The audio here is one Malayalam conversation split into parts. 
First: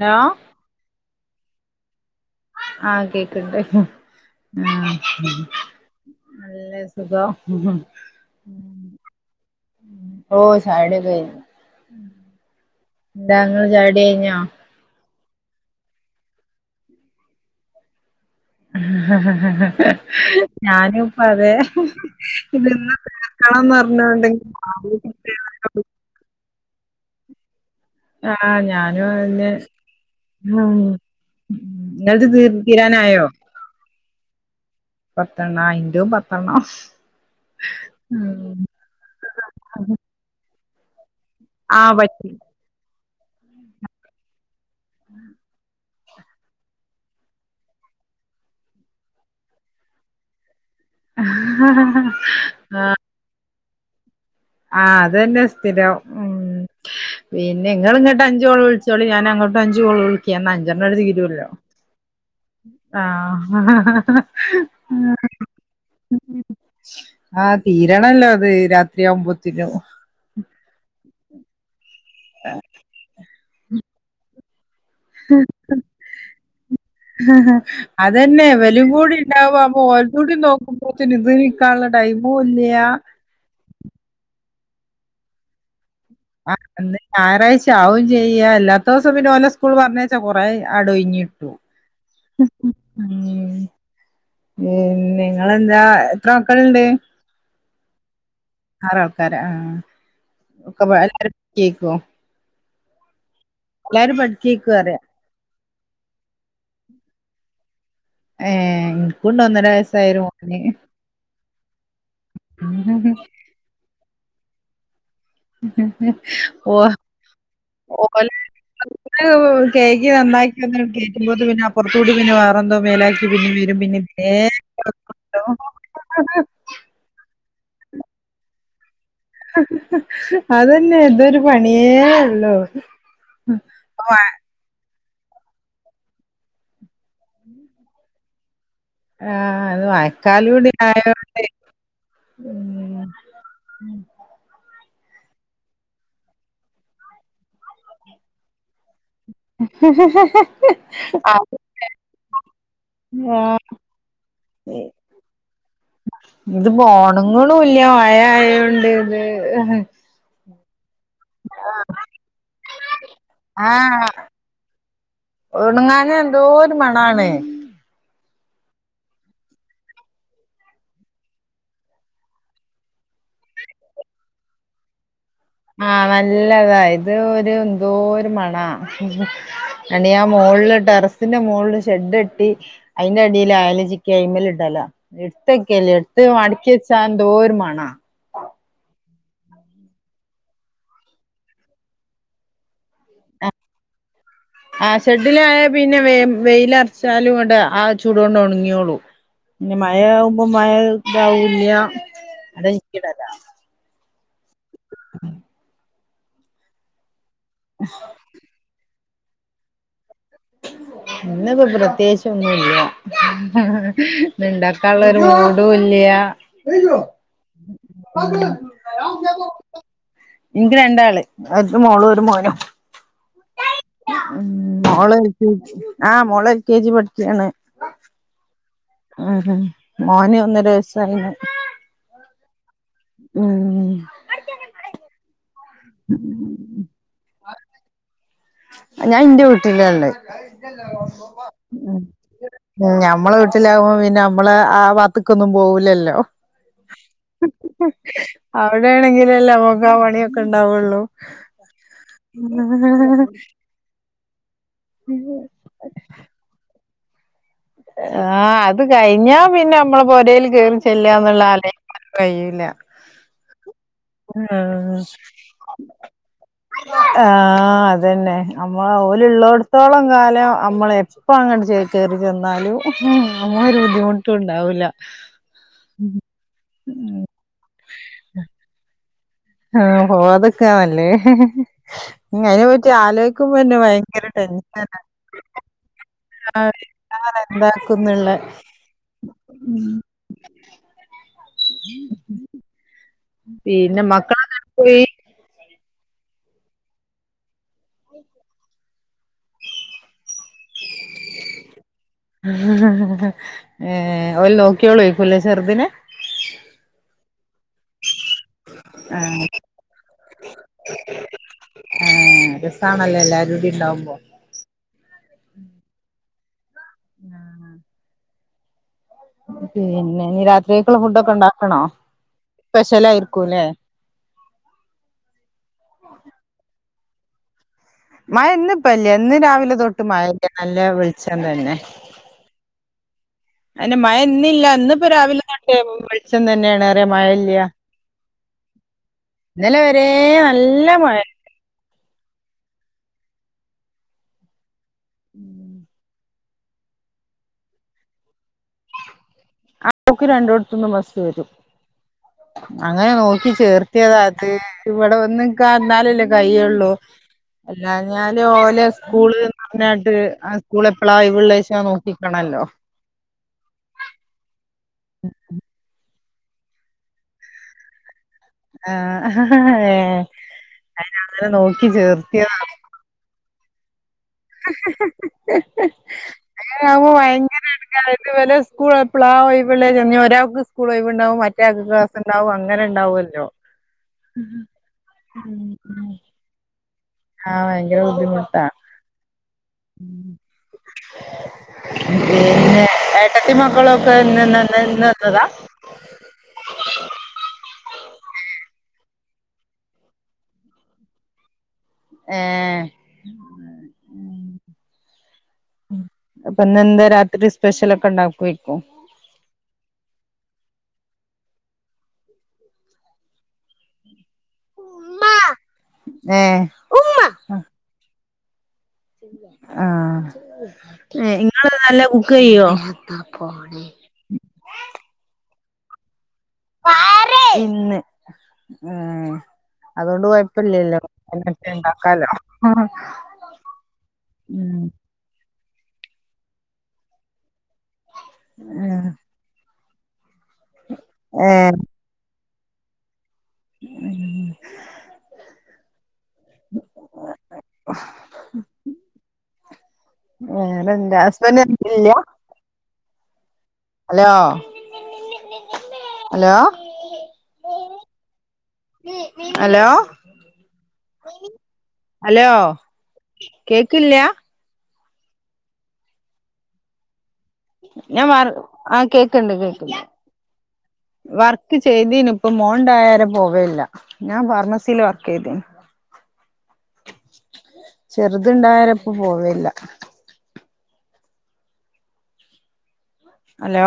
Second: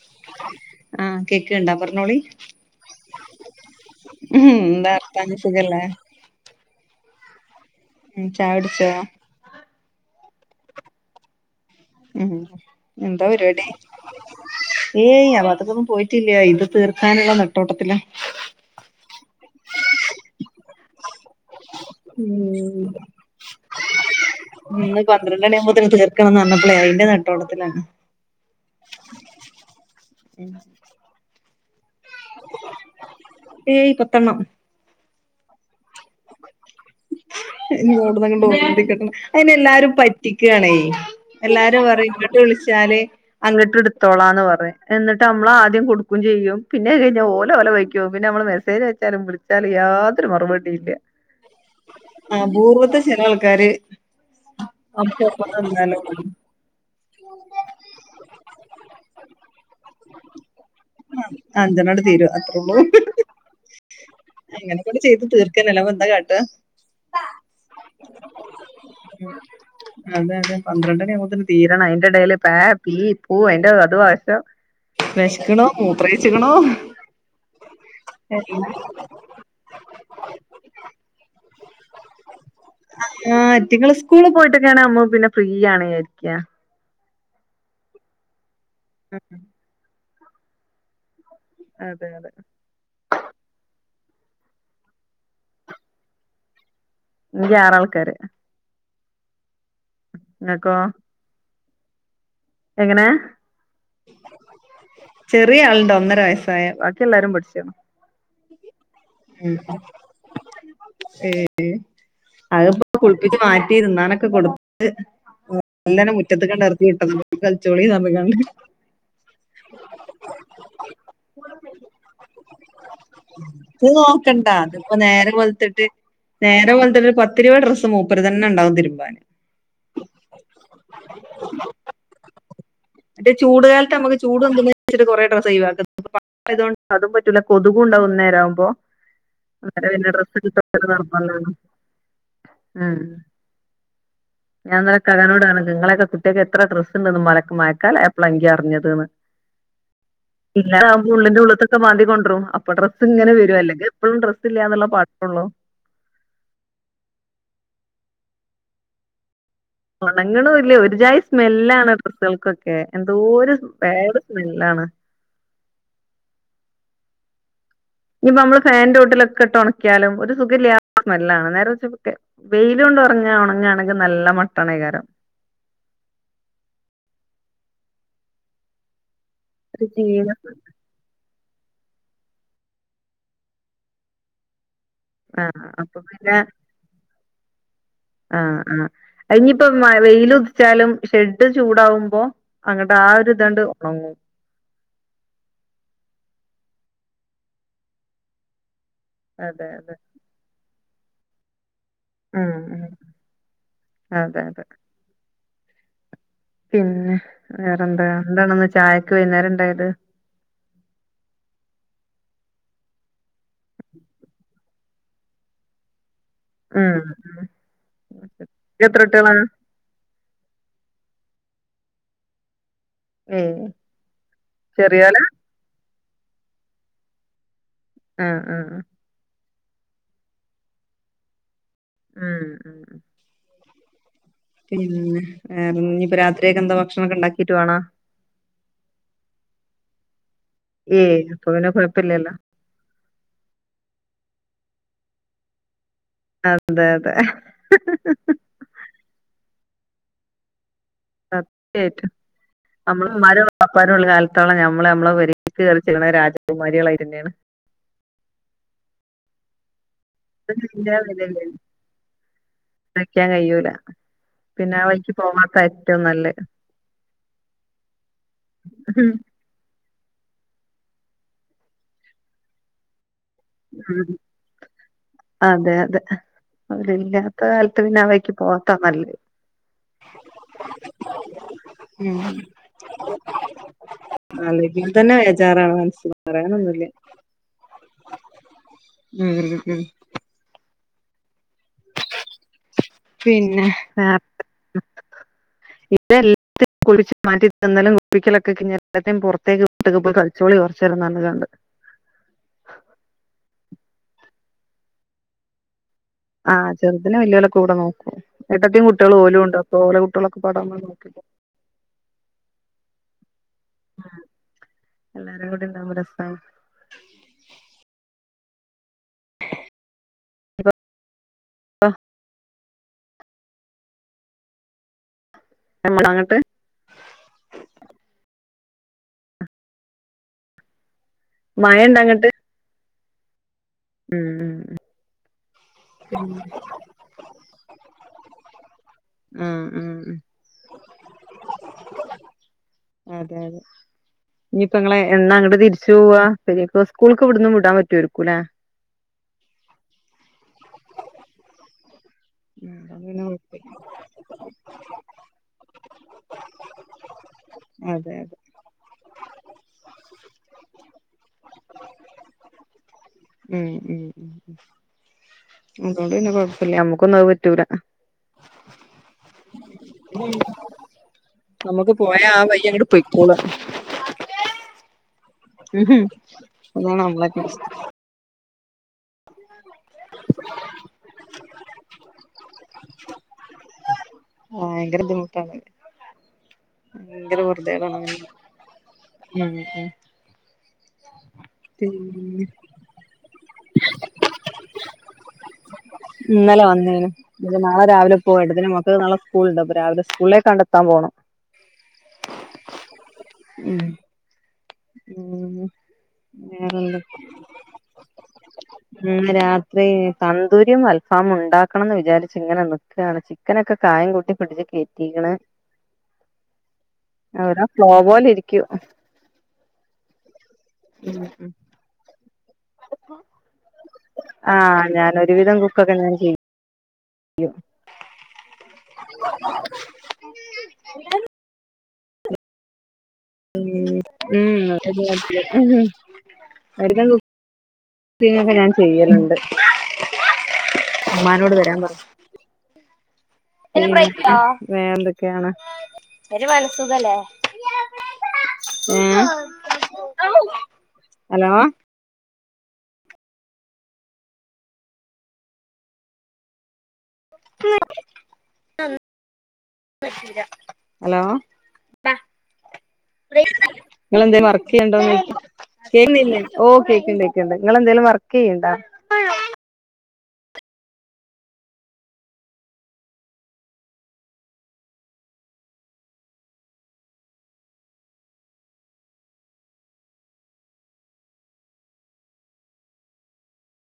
നോ ആഹ് കേക്ക്ണ്ടാ പറഞ്ഞോളി. ആഹ് കേക്ക്ണ്ട്. ഉം ആ. എന്താ വർത്താനം സുഖല്ലേ നല്ലേ സുഖം. ഉം ചായുടിച്ചോ? ഓ ചായുടിയൊക്കെ കയിഞ്ഞു. ഉം എന്താ പരിപാടി എന്താങ്ങളെ ചായുടി കയിഞ്ഞാ? ഏയ് ആഭാഗത്തക്കൊന്നും പോയിട്ടില്ല ഇന്ന് തീർക്കാനുള്ള നെട്ടോട്ടത്തിലാ. ഞാനും. അതെ ഉം ഇന്നന്ന തീർക്കണംന്ന് പറഞ്ഞോണ്ട് ക്കണന്ന് പറഞ്ഞപ്പോളെ അതിന്റെ നട്ടോട്ടത്തിലാണ്. ആഹ് ഞാനും അതന്നെ. ഉം നിങ്ങള്ത് തീ തീരാനായോ. ഏയ് പത്തെണ്ണം പത്തെണ്ണായി ന്റെതും പത്തേണ്ണോ. ഉം അന്നെ എല്ലാരും പറ്റിക്കാണേ. എല്ലാരും ആഹ് പറയും പറ്റി ങ്ങുട്ട് വിളിച് ചാല് അങ്ങിട്ട് എടുത്തോളാന്ന് പറയു. എന്നിട്ട് നമ്മൾ ആദ്യം കൊടു ക്കും ചെയ്യും പിന്നെ അത് കഴിഞ്ഞാ ഓലവല വയ്ക്ക് പോകും. പിന്നെ നമ്മൾ മെസേജയച്ചാലും വിളിച്ചാലു യാതൊരു മറുപടി ഇല്ല. ആഹ്. ചെല ആൾക്കാര് ആഹ് അത് തന്നെ സ്ഥിരം. നിന്നാലും ഉം പിന്നെ നിങ്ങളിങ്ങ്ട്ട് അഞ്ചു കോൾ വിളിച്ചോളി ഞാനങ്ങോട്ട് അഞ്ചു കോള് വിളിക്ക എന്നാ അഞ്ചെണ്ണം അങ്ങ് തീരുല്ലോ? അഞ്ചെണ്ണാണ്ട് തീരും അത്രേള്ളൂ ആഹ് അങ്ങനെ കൊണ്ട് ചെയ്ത് തീർക്കന്നല്ലിപ്പൊന്താ കാട്ട്വാ? ആഹ് തീരണല്ലോ അത് രാത്രിയാവുമ്പോത്തിനും. അതെ അതെ പന്ത്രണ്ടണിയാവുമ്പൊത്തന്നെ തീരണം. അയ്ന്റെ എടേല് പേ പീ പൂ അയിന്റെ അത് [unintelligible] വിശക്കണോ മൂത്രയിച്ച്ക്കണോ അതന്നെ വെലും കൂടി വാ പൂവ്വ എല്ലൂടി നോക്കുമ്പോത്തന് ഇതി ഇക്കാണുന്ന ടൈമൂ ഇല്ല്യ. ആഹ് ഇയിറ്റിങ്ങള് സ്കൂള് പോയിട്ടൊക്കെയാണാവുമ്പോ പിന്നെ ഫ്രീ ആണ് വിയാരിക്കാ. ന്ന്‌ ഞായറയ്ച്ച ആവും ചെയ്യ അല്ലാത്ത ദിവസം പിന്നെ ഓലെ സ് സ്കൂൾ പറഞ്ഞയച്ചാ കൊറെ ആടൊയിഞ്ഞിട്ടും അതെ അതെ. പിന്നിങ്ങളെന്താ. എത്ര മക്കള്ണ്ട്? ഈടെ ആറാൾക്കാര്. ആറാൾക്കാര് ആഹ്. നിങ്ങക്കോ ഒക്കെ പഠി എല്ലാരും പഠിക്കേക്കും എങ്ങനെ? പഠിക്കേക്കു പറയാ ചെറിയ ആള്ണ്ട്. ഒന്നര വയസ്സായെ. ബാക്കി എല്ലാരും പഠിച്ചെയാണ്. ഏഹ്. ഇനിക്കൂണ്ട് ഒന്നര വയസായൊരു മോന്. അത്പ്പോ കുളിപ്പിച്ച് മാറ്റി തിന്നാനൊക്കെ കൊടുത്തു. ത് മ് മെല്ലനെ മുറ്റത്ത്ക്കണ്ടർക്കി വിട്ടതാ മുറ്റത്ത്. കളിച്ചോളിന്ന്‌ പറഞ്ഞിക്കാണ്ട്. [unintelligible] കേയ്കി നന്നാക്കിന്ന് കേക്കുമ്പോ പിന്നെ അപ്പറത്ത കൂടി പിന്നെ വേറെന്തോ മേലാക്കി പിന്നെ വരും ഇനി പിന്നെ ഇതേ നോക്കണ്ട അതിപ്പോ നേരം വെളിത്തിട്ട് നേരം വെള്ത്തിട്ട് പ ത്തിരിപത് ഡ്രസ് മൂപ്പരെ തന്നെ ഇണ്ടാവും തിരുമ്പാൻ. അതന്നെ ഇതൊരു പണിയേ ഒള്ളോ മറ്റേ ചൂട കാലത്ത് നമ്മക്ക് ചൂട് പെന്തും ചാരിച്ച്ട്ട് കുറെേട്രസ് ഒഴിവാക്കുന്ന [unintelligible] തൊണ്ട് അതും പറ്റൂല കൊതുകും ണ്ടാകുംഇന്നേര ആവുമ്പോ ആ അത് അന്നേരം പിന്നെ ഡ്രസ് മഴക്കാലം കിട്ട കൂടി [unintelligible] നിർബന്ധ ആണ് ആയോണ്ട് ഉം ഞാൻ ഇന്നലെ ഇ ക്കാ കാനോ ട് റഞ്ഞ് ഇങ്ങളൊക്കെ കുട്ടിയൊക്ക്എത്ര ഡ്രസ്സ് ണ്ട്ന്ന് മഴക്ക മഴക്കാല യപ്പളാ ഇൻങ്ക് അറിഞ്ഞത് ഇല്ലാതാവുമ്പോ ഉള്ളിന്റെ അത് ഉള്ളത്തൊെക്കെ മാതി കൊണ്ടരും അപ്പൊ ഡ്രസ്ങ്ങനെ വരും അല്ലങ്കി എപ്പോഴും ഡ്രസ്സ്ല്ല ന്ന്ള്ള പാട്ട് ഒള്ളു ഇത് പോ ഓണങ്ങ് ണുംഇല്ല മഴ ആയോണ്ട് ഇത് ഒണങ്ങ്ണുല്ല ഒര് ജായി സ്മെല്ലാണ് ഡ്രസ്സൊൾക്കൊക്കെ എന്തോര് ബാഡ് സ്മെല്ലാണ് ഒണങ്ങാഞ്ഞഎന്തോര് മണാണ് ഇനിപ്പൊ നമ്മള് ഫാൻന്റൊട്ടിലൊക്കെ ഇട്ട് ഒണക്കിയാലും ഒര് സുഖല്ലാത്ത സ്മെല്ലാണ് നേരർച്ച് കുട്ട്യോ വൈല് കൊണ്ട് ഉറങ്ങ ഒണങ്ങാണെങ്കി നല്ല മട്ടാണെയ്കാരം ആ നല്ലതാ ഇത് ഒര് എന്തോര് മണാ ഒരു [unintelligible] ചീഞ്ഞ ഞാം മോള് ല് ടെറസ് ത്തിന്റെ മോള്ല് ഷെഡ് കെട്ടി അയിന്റെ അടീല്ആയല് ചിക്കി അയ്മല് ഇടലാ ഇട്ത്തെ ആഹ് കേല്ല അപ്പൊ ഇട്ത്ത് മടക്കി വെച്ചാ എന്തോ ര് മണാ ആ ആ അഹ്‌ ഞ്ഞ് പ്പം വെയ്ല് ഉദിച്ചാലും ഷെഡ് ചൂടാവുമ്പോ അങ്ങട്ട് ആ ഒരു ഇതാണ്ട് ഒണങ്ങും ആ ഷെഡിലായാ പിന്നെ വെ വെയില ർച്ചാലും ങ്ങട്ട് ആ ചൂടൊണ്ട് ഒണങ്ങിയോ ളും അതെ ന്നെ അതെ മഴാമ്പോ മഴ ഇതാവുല്ല ഉം ഉ അതെ അതെ പിന്നെ വേറെന്താ എന്താണ്ന്ന് ചായക്ക് വൈന്നേരം ണ്ടായത് ഇന്ന്പ്പം പ്രതേച്ച് ഒന്നുല്ല്യ ഇന്ന് ണ്ടാകാള്ളരു മൂടുല്ല ഉം ശിച്ചോ. ഇയ്യ് എത്ര കുട്ടികളാ ഇൻക്ക് രണ്ടാള് ഒര് മോളും ഒരു മോനും. ഏയ് മം മോള് ചെറിയോലാ എൽ കെ ജി. ആഹ് മോള് എൽ കെ ജി പഠിക്കാണ്. മം മം മംഹം മോന് ഒന്നര വയസ്സായിണ്. ആ ആ. മം മം പിന്നെ വേറെ. ഇഞ്പ്പോ രാത്രിയൊക്കെ എന്താ? ഭക്ഷണൊക്കെ ഉണ്ടാക്കിട്ട് വേണാ? ഞാൻ ഇന്റെ വീട്ടിലാഇള്ളേ. ഏയ് അപ്പപിന്നെ കുഴപ്പില്ലല്ലോ? ഉം ഞമ്മളെ വീടിൽലാകുമ്പോ പിന്നെ, നമ്മള് ആ വാത്ത്ക്കൊന്നും പോവുലല്ലോ? അതെ അതെ. അവിടെ ആണെങ്കിലിൽ അല്ലെ നമ്മക്ക് ആ പണിയൊക്കെ ഉണ്ടാവോള്ളൂ. സത്യായിട്ടും. നമ്മള ഇമ്മാരോ ഇപ്പാരും ഉള്ളകാലത്തോളം നമ്മള് നമ്മളെ പെരീക്ക് കേറിചെല്ല്ണ രാജകുമാരികളായി തന്നെയാണ്. ആ അത് കഴിഞ്ഞാ പിന്നെ നമ്മളെ പൊരൽ കെയറി ചെല്ലന്നുള്ളത് ആലോയ് യ്ക്കാൻ കഴിയൂല. പിന്നെ ആ ആഹ് വഴിക്ക് പോവാത്ത ഏറ്റവും നല്ലത്. ആഹ് അതെന്നെ. നമ്മൾ ഓല്ള്ളോട് ഇള്ളോത്തോളം കാലം അമ്മൾ എപ്പോം അങ്ങോട്ട് കയറി ചെന്നാലും മം ഒര്ബുദ്ധിമുട്ടുംണ്ടാവുല്ല. അതെ അതെ [unintelligible] കാലത്ത് പിന്നെ ആ വയ്ക്ക് പോവാത്താ നല്ലത്. ആ പോവാതെ നിക്കാ നല്ലത്. ഉം അയിനെ പറ്റി ആലോയിക്കുമ്പോ ന്നെ ഭയങ്കരടെൻഷ അല്ലെങ്കി തന്നെ ബേജാറാണ് മനസ്സില് ആ എന്താക്കുംന്ന്ള്ള മം മം ഉം [unintelligible] പിന്നെ വേറെത്ത മക്കളൊക്കെ പോയി [unintelligible] [unintelligible] [inaudible] [unintelligible] കളിച്ചോളി കൊറച്ചേരം പറഞ് കാണ്ട്. മം മംഹ് എ ഓല് നോക്കിയോളെക്കുംലെ ചെറ്തിനെ ആ ചെറ്തിനെ വല്ല്യോലോക്കെ കൂടെ നോക്കും. ഏട്ടത്തിമം കുട്ട്യോളും ആഹ് ഓലുംണ്ട്. അപ്പോ ഓലെ കുട്ട്യോള്ളൊക്കപാടെ ആഹ് രസാണല്ലേ എല്ലാരൂടിം ഇണ്ടാവുമ്പോ. എല്ലാരും കൂടിണ്ടാവുമ്പോ രസാ. ആ [inaudible] പിന്നെ ഇഞ് രാത്രിയേക്കുള്ള ഫുഡ് ഒക്കെ ഇണ്ടാക്കണോ? സ്പെഷ്യലായിരിക്കൂല്ലെ? [unintelligible] അങ്ങട്ട് മയാ ഇന്ന് ഇപ്പല്ല. ഇന്ന് രാവിലെ തൊട്ട് മഴല്ല, നല്ല വെള്ച [unintelligible] തന്നെ മഴ ഇണ്ട അങ്ങട്ട് അയ്നു മഴ ഉം ഇന്നല്ല. ഇന്ന്പ്പ രാവിലെ [unintelligible] തന്നെയാണ് മഴ ഇല്ല. ഉം ആഹ് ഇന്നലെ വരേ ആഹ് നല്ല മഴ. അതെ അതെ. ഇനിയിപ്പങ്ങളെ എന്നാ അങ്ങട്ട് തിരിച്ചു പോവാ? ശരി അപ്പൊ സ്കൂൾക്കും ഇവിടന്ന് വിടാൻ പറ്റോയിരിക്കൂല്ലേ? ആ നോക്കി രണ്ടടത്തൊന്നും ബസ്‌ വരും ഉം അതോണ്ട് അങ്ങനെ പിന്നെ നോക്കി കൊഴപ്പല്ല ചേർത്തിയതാ അത് ഇവിടെ ഒന്നും കന്നാലല്ലേ കൈയ്യുള്ളൂ അതെ അതെ അല്ലാഞ്ഞാല് ഓലെ സ്കൂള് പറഞ്ഞായിട്ട് ആ സ്കൂള് എപ്പഴാ ഒഴിവിള്ളച്ച നോക്കിക്കണല്ലോ ഉം ഉം അതുകൊണ്ട് പിന്നെ കൊഴപ്പില്ല നമ്മക്കൊന്നും അത് പറ്റൂല ആഹ് അന അങ്ങനെ നോക്കി ചേർത്തിയ പൊയ്ക്കോളാ അതാണ് അങ്ങനാവുമ്പോ നമ്മളൊക്കെ ഭയങ്കര പ്രശ്നം എടുക്കായി വല [unintelligible] ഒരാൾക്ക് സ്കൂൾവൈബ് ഉണ്ടാവും മറ്റയാൾക്ക് ക്ലാസ് ഉണ്ടാവും അങ്ങനെ ഉണ്ടാവല്ലോ ഭയങ്കര ബുദ്ധിമുട്ടാണ് മ്മ് മ്മ് ഭയങ്കര ആ പൊറുതേടാണ് ഭയങ്കര അങ്ങനെ ബുദ്ധിമുട്ടാ ഉം ഉം പിന്നെ ഏട്ടത്തി മക്കളൊക്കെ ഇന്നന്ന ഇന്ന് വന്നതാ ഇന്നല്ലെ വന്നേനു പിന്നെ നാളെ രാവിലെ പോയിട്ടത്തേന് മക്കക്ക് നാളെ സ്കൂളുണ്ട് അപ്പോ രാവിലെ സ്കൂളിലേ കണ്ടെത്താൻ പോകണം ആഹ്‌ ഉം ഉം അപ്പൊ വേറെന്താ ഇന്നെന്താ രാത്രി സ്പഷ്യലൊക്കെ ഉണ്ടാക്കി വെക്കോ ഉം രാത്രി തന്ദൂരിയും അൽഫാമും ഉണ്ടാക്കണംന്ന് വിചാരിച്ച് ഇങ്ങനെ നിക്കാണ് ചിക്കനൊക്കെ കായം കൂട്ടി ഫ്രിഡ്ജി കെട്ടിക്കെണ് ഏ അവിടെ ഫ്ലോ പോലെ ഇരിക്കൂ ആഹ് ഇങ്ങള് നല്ല കുക്ക് ചെയ്യോ ആ ഞാൻ ഒരുവിധം കുക്കൊക്കെ ഞാൻ ചെയ്യും ഇന്ന് ഉം അതുകൊണ്ട് കുഴപ്പില്ലല്ലോ ഉണ്ടാക്കാലോ ഉം ഉം ഉം [unintelligible] കുക്കിങ്ങോക്കെ ഞാൻ ഉം ചെയ്യലുണ്ട് ഏ അമ്മാനോട് വെരാൻ പറഞ്ഞു വേറെന്തോക്കെയാണ് മ്മ് വേറെ എന്താ ഹസ്ബന്റ് ഹലോ ഹലോ പി ഹലോ ഹലോ കേക്കില്യാ [inaudible] കേൾക്കുന്നില്ലേ ഓ കേക്ക്ണ്ട് കേക്ക്ണ്ട് നിങ്ങളെന്തേലും വർക്ക് ചെയ്യ്ണ്ടോ കേക്ക്ണ്ട് കേക്കുണ്ട് വർക്ക് ചെയ്തിനു പ്പം മോൻ ഇണ്ടായാരെ പോവെലില്ല ഞാൻ ഫാർമസിൽ വർക്ക് ചെയ്ത ചെറുതുണ്ടായരെ ഇപ്പം പോവേലില്ല hello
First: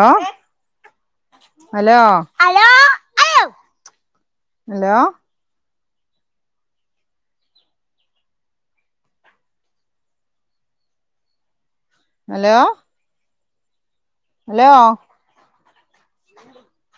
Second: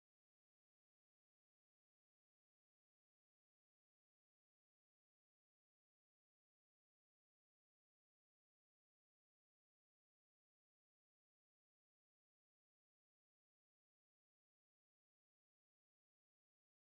hello hello hello hello hello